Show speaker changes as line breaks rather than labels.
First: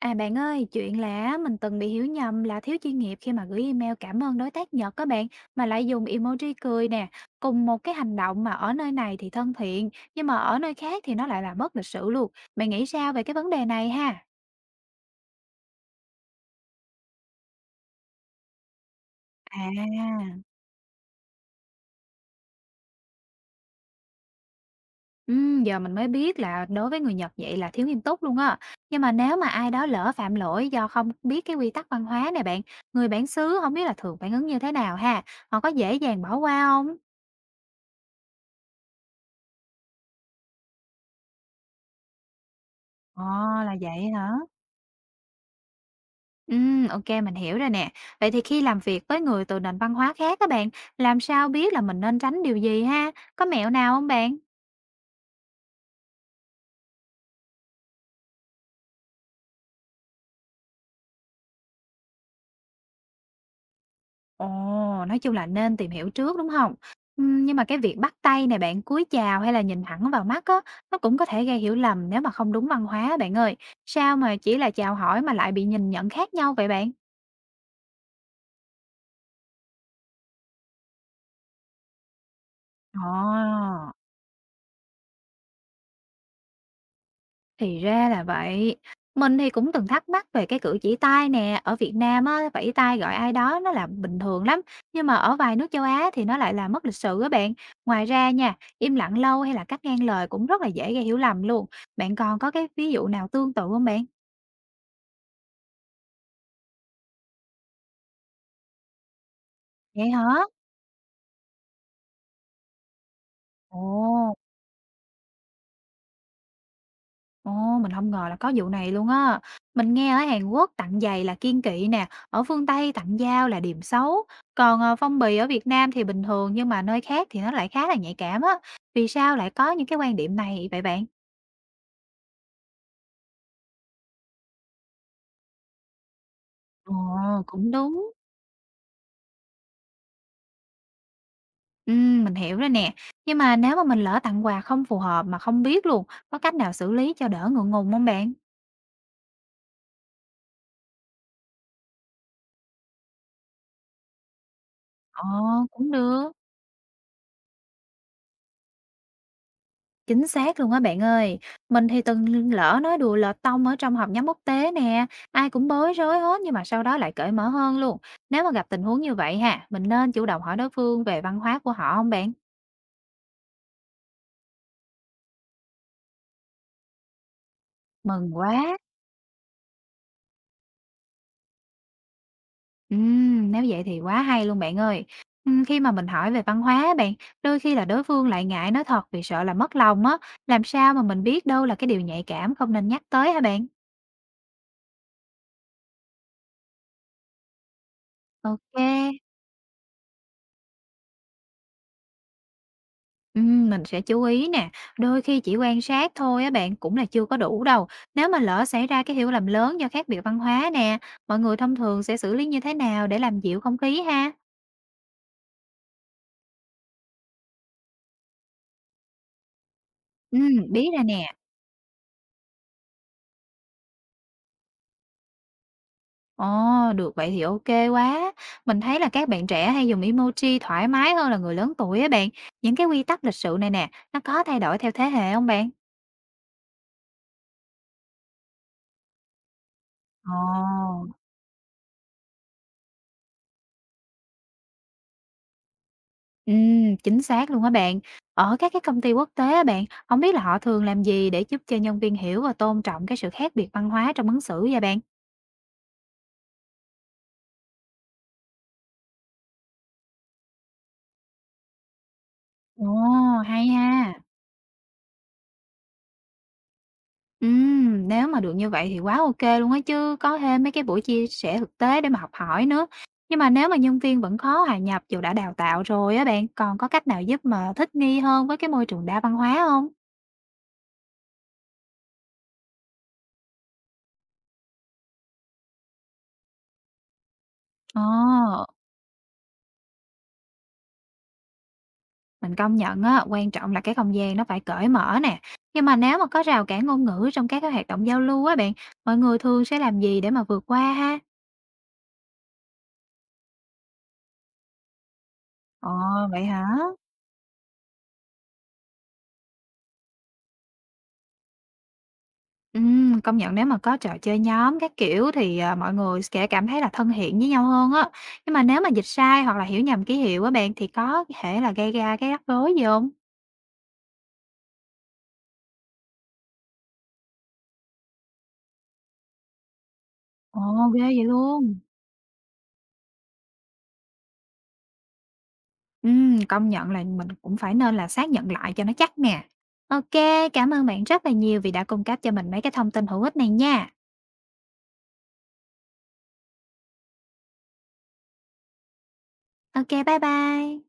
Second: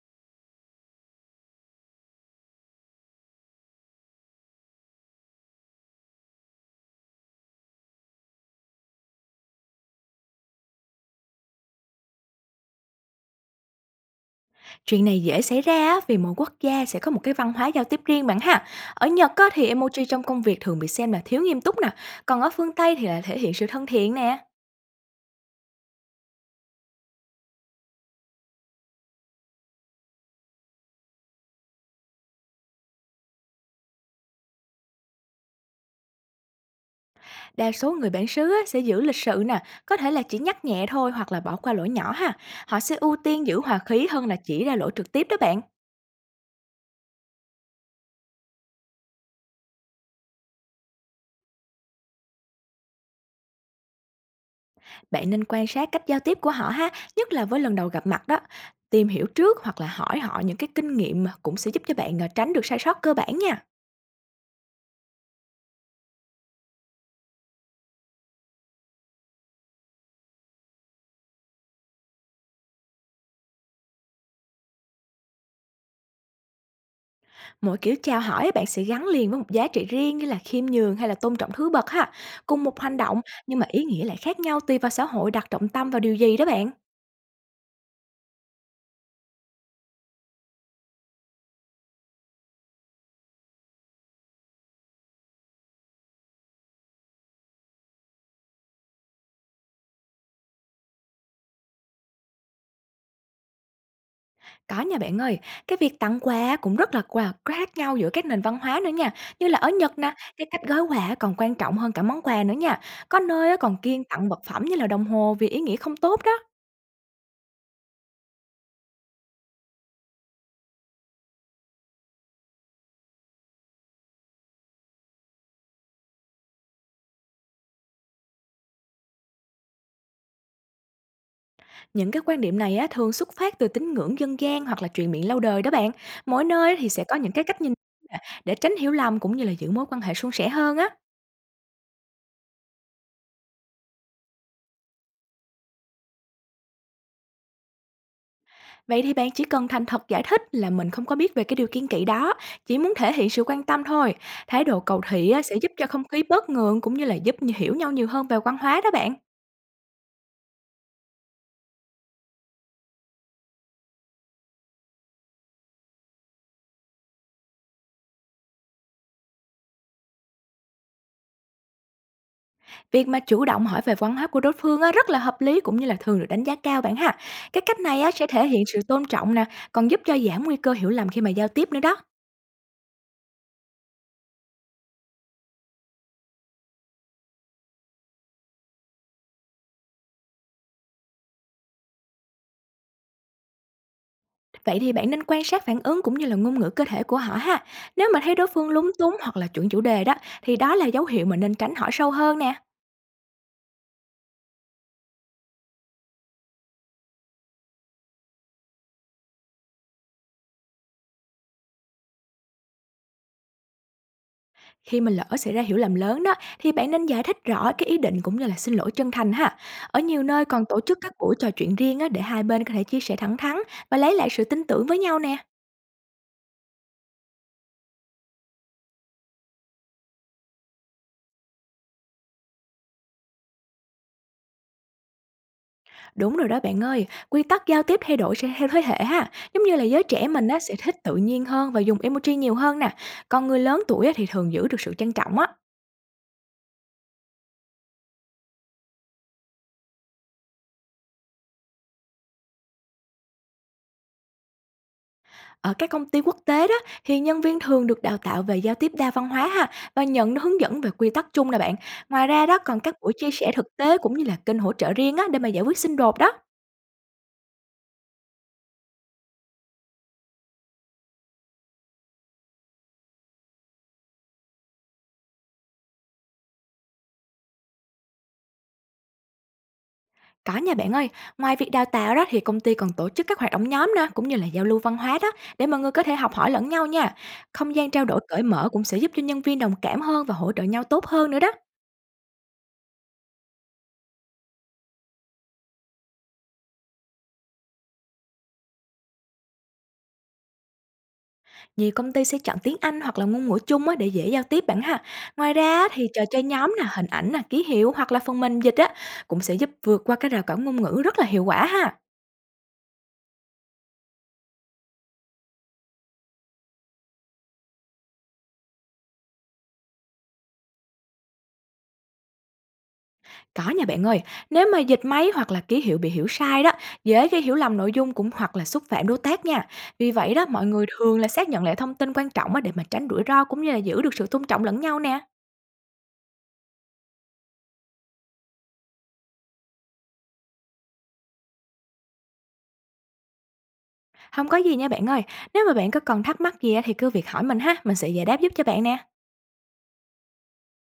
À bạn ơi, chuyện là mình từng bị hiểu nhầm là thiếu chuyên nghiệp khi mà gửi email cảm ơn đối tác Nhật các bạn mà lại dùng emoji cười nè. Cùng một cái hành động mà ở nơi này thì thân thiện, nhưng mà ở nơi khác thì nó lại là mất lịch sự luôn. Bạn nghĩ sao về cái vấn đề này ha?
Chuyện này dễ xảy ra á, vì mỗi quốc gia sẽ có một cái văn hóa giao tiếp riêng bạn ha. Ở Nhật á, thì emoji trong
À,
công việc thường bị xem là thiếu nghiêm túc nè, còn ở phương Tây thì là thể hiện sự thân thiện nè.
giờ mình mới biết là đối với người Nhật vậy là thiếu nghiêm túc luôn á. Nhưng mà nếu mà ai đó lỡ phạm lỗi do không biết cái quy tắc văn hóa này bạn, người bản xứ không biết là thường phản ứng như thế nào ha? Họ có dễ dàng bỏ qua không?
Đa số người bản xứ á, sẽ giữ lịch sự nè, có thể là chỉ nhắc nhẹ thôi hoặc là bỏ qua lỗi nhỏ ha. Họ sẽ ưu
Ồ,
tiên giữ
là
hòa khí
vậy
hơn
hả?
là chỉ ra lỗi trực tiếp đó bạn.
Ok, mình hiểu rồi nè. Vậy thì khi làm việc với người từ nền văn hóa khác các bạn, làm sao biết là mình nên tránh điều gì ha? Có mẹo nào không bạn?
Bạn nên quan sát cách giao tiếp của họ ha, nhất là với lần đầu gặp mặt đó. Tìm hiểu trước hoặc là hỏi họ những cái kinh nghiệm mà cũng sẽ giúp cho bạn à, tránh được sai sót cơ bản nha.
Ồ, nói chung là nên tìm hiểu trước, đúng không? Nhưng mà cái việc bắt tay này bạn, cúi chào hay là nhìn thẳng vào mắt á, nó cũng có thể gây hiểu lầm nếu mà không đúng văn hóa á bạn ơi. Sao mà chỉ là chào hỏi mà lại bị nhìn nhận khác nhau vậy bạn?
Mỗi kiểu chào hỏi bạn sẽ gắn liền với một giá trị riêng, như là khiêm nhường hay là tôn trọng thứ bậc ha. Cùng một hành động nhưng mà ý
Ờ.
nghĩa lại khác nhau, tùy vào xã hội đặt trọng tâm vào điều gì đó bạn.
Thì ra là vậy. Mình thì cũng từng thắc mắc về cái cử chỉ tay nè, ở Việt Nam á, vẫy tay gọi ai đó nó là bình thường lắm, nhưng mà ở vài nước châu Á thì nó lại là mất lịch sự á bạn. Ngoài ra nha, im lặng lâu hay là cắt ngang lời cũng rất là dễ gây hiểu lầm luôn. Bạn còn có cái ví dụ nào tương tự không bạn?
Có nha bạn ơi, cái việc tặng quà cũng rất là quà khác nhau giữa các nền văn hóa nữa nha. Như là ở Nhật
Vậy
nè,
hả?
cái cách gói quà còn quan trọng hơn cả món quà nữa nha. Có nơi á còn
Ồ.
kiêng tặng vật phẩm như là đồng hồ, vì ý nghĩa không tốt đó.
Ồ, mình không ngờ là có vụ này luôn á. Mình nghe ở Hàn Quốc tặng giày là kiêng kỵ nè, ở phương Tây tặng dao là điềm xấu, còn, ờ, phong bì ở Việt Nam thì bình thường nhưng mà nơi khác thì nó lại khá là nhạy cảm á. Vì sao lại có những cái quan điểm này vậy bạn?
Những cái quan điểm này á, thường xuất phát từ tín ngưỡng dân gian hoặc là truyền miệng lâu đời đó bạn. Mỗi nơi thì
Ồ,
sẽ có những cái cách
cũng
nhìn
đúng.
nè, để tránh hiểu lầm cũng như là giữ mối quan hệ suôn sẻ hơn á.
Mình hiểu rồi nè. Nhưng mà nếu mà mình lỡ tặng quà không phù hợp mà không biết luôn, có cách nào xử lý cho đỡ ngượng ngùng không bạn?
Vậy thì bạn chỉ cần thành thật giải thích là mình không có biết về cái điều kiêng kỵ đó, chỉ muốn thể hiện sự quan tâm thôi. Thái độ cầu
Ồ,
thị á, sẽ giúp cho
cũng
không khí
được.
bớt ngượng, cũng như là giúp như hiểu nhau nhiều hơn về văn hóa đó bạn.
Chính xác luôn á bạn ơi. Mình thì từng lỡ nói đùa lọt tông ở trong họp nhóm quốc tế nè, ai cũng bối rối hết nhưng mà sau đó lại cởi mở hơn luôn. Nếu mà gặp tình huống như vậy ha, mình nên chủ động hỏi đối phương về văn hóa của họ không bạn?
Việc mà chủ động hỏi về văn hóa của đối phương á, rất là hợp lý, cũng như là thường được đánh giá cao bạn ha. Cái cách này á, sẽ
Mừng
thể hiện
quá.
sự tôn trọng nè, còn giúp cho giảm nguy cơ hiểu lầm khi mà giao tiếp nữa đó.
Nếu vậy thì quá hay luôn bạn ơi. Khi mà mình hỏi về văn hóa á bạn, đôi khi là đối phương lại ngại nói thật vì sợ là mất lòng á. Làm sao mà mình biết đâu là cái điều nhạy cảm không nên nhắc tới hả bạn?
Vậy thì bạn nên quan sát phản ứng cũng như là ngôn ngữ cơ thể của họ ha. Nếu mà thấy đối phương
Ok.
lúng túng hoặc là chuyển chủ đề đó, thì đó là dấu hiệu mà nên tránh hỏi sâu hơn nè.
Mình sẽ chú ý nè, đôi khi chỉ quan sát thôi á bạn cũng là chưa có đủ đâu. Nếu mà lỡ xảy ra cái hiểu lầm lớn do khác biệt văn hóa nè, mọi người thông thường sẽ xử lý như thế nào để làm dịu không khí ha?
Khi mà lỡ xảy ra hiểu lầm lớn đó, thì bạn nên giải thích rõ cái ý định cũng như là xin lỗi chân thành ha. Ở nhiều nơi còn tổ
Biết
chức
rồi
các
nè.
buổi trò chuyện riêng á, để hai bên có thể chia sẻ thẳng thắn và lấy lại sự tin tưởng với nhau nè.
Ồ, được vậy thì ok quá. Mình thấy là các bạn trẻ hay dùng emoji thoải mái hơn là người lớn tuổi á bạn. Những cái quy tắc lịch sự này nè, nó có thay đổi theo thế hệ không bạn?
Đúng rồi đó bạn ơi, quy tắc giao tiếp thay đổi sẽ theo thế hệ ha. Giống như là giới trẻ
Ồ.
mình á, sẽ thích tự nhiên hơn và dùng emoji nhiều hơn nè. Còn người lớn tuổi á, thì thường giữ được sự trang trọng á.
Chính xác luôn á bạn. Ở các cái công ty quốc tế á bạn, không biết là họ thường làm gì để giúp cho nhân viên hiểu và tôn trọng cái sự khác biệt văn hóa trong ứng xử vậy bạn?
Ở các công ty quốc tế đó, thì nhân viên thường được đào tạo về giao tiếp đa văn hóa ha, và nhận hướng dẫn về quy tắc chung nè bạn. Ngoài ra đó, còn
Ồ,
các buổi chia sẻ thực
hay
tế cũng
ha.
như là kênh hỗ trợ riêng á, để mà giải quyết xung đột đó.
Nếu mà được như vậy thì quá OK luôn á chứ, có thêm mấy cái buổi chia sẻ thực tế để mà học hỏi nữa. Nhưng mà nếu mà nhân viên vẫn khó hòa nhập dù đã đào tạo rồi á bạn, còn có cách nào giúp mà thích nghi hơn với cái môi trường đa văn hóa không?
Có nha bạn ơi, ngoài việc đào tạo đó thì công ty còn tổ chức các hoạt động nhóm nè, cũng như là giao lưu văn hóa đó, để mọi người có thể học hỏi lẫn nhau nha. Không gian trao đổi cởi
Ồ.
mở cũng sẽ giúp cho nhân viên đồng cảm hơn và hỗ trợ nhau tốt hơn nữa đó.
Mình công nhận á, quan trọng là cái không gian nó phải cởi mở nè. Nhưng mà nếu mà có rào cản ngôn ngữ trong các cái hoạt động giao lưu á bạn, mọi người thường sẽ làm gì để mà vượt qua ha?
Nhiều công ty sẽ chọn tiếng Anh hoặc là ngôn ngữ chung á, để dễ giao tiếp bạn ha. Ngoài ra á,
Ồ,
thì trò chơi
vậy hả?
nhóm nè, hình ảnh nè, ký hiệu hoặc là phần mềm dịch á, cũng sẽ giúp vượt qua cái rào cản ngôn ngữ rất là hiệu quả ha.
Công nhận nếu mà có trò chơi nhóm các kiểu thì à, mọi người sẽ cảm thấy là thân thiện với nhau hơn á. Nhưng mà nếu mà dịch sai hoặc là hiểu nhầm ký hiệu á bạn thì có thể là gây ra cái rắc rối gì không?
Có nha bạn ơi, nếu mà dịch máy hoặc là ký hiệu bị hiểu sai đó, dễ gây hiểu lầm nội dung cũng hoặc là xúc phạm đối tác nha. Vì vậy đó,
Ồ,
mọi người
ghê
thường
vậy
là xác nhận
luôn.
lại thông tin quan trọng á, để mà tránh rủi ro cũng như là giữ được sự tôn trọng lẫn nhau nè.
Công nhận là mình cũng phải nên là xác nhận lại cho nó chắc nè. Ok, cảm ơn bạn rất là nhiều vì đã cung cấp cho mình mấy cái thông tin hữu ích này nha.
Không có gì nha bạn ơi, nếu mà bạn có còn thắc mắc gì á thì cứ việc hỏi mình ha, mình sẽ giải đáp giúp cho bạn nè.
Ok, bye bye.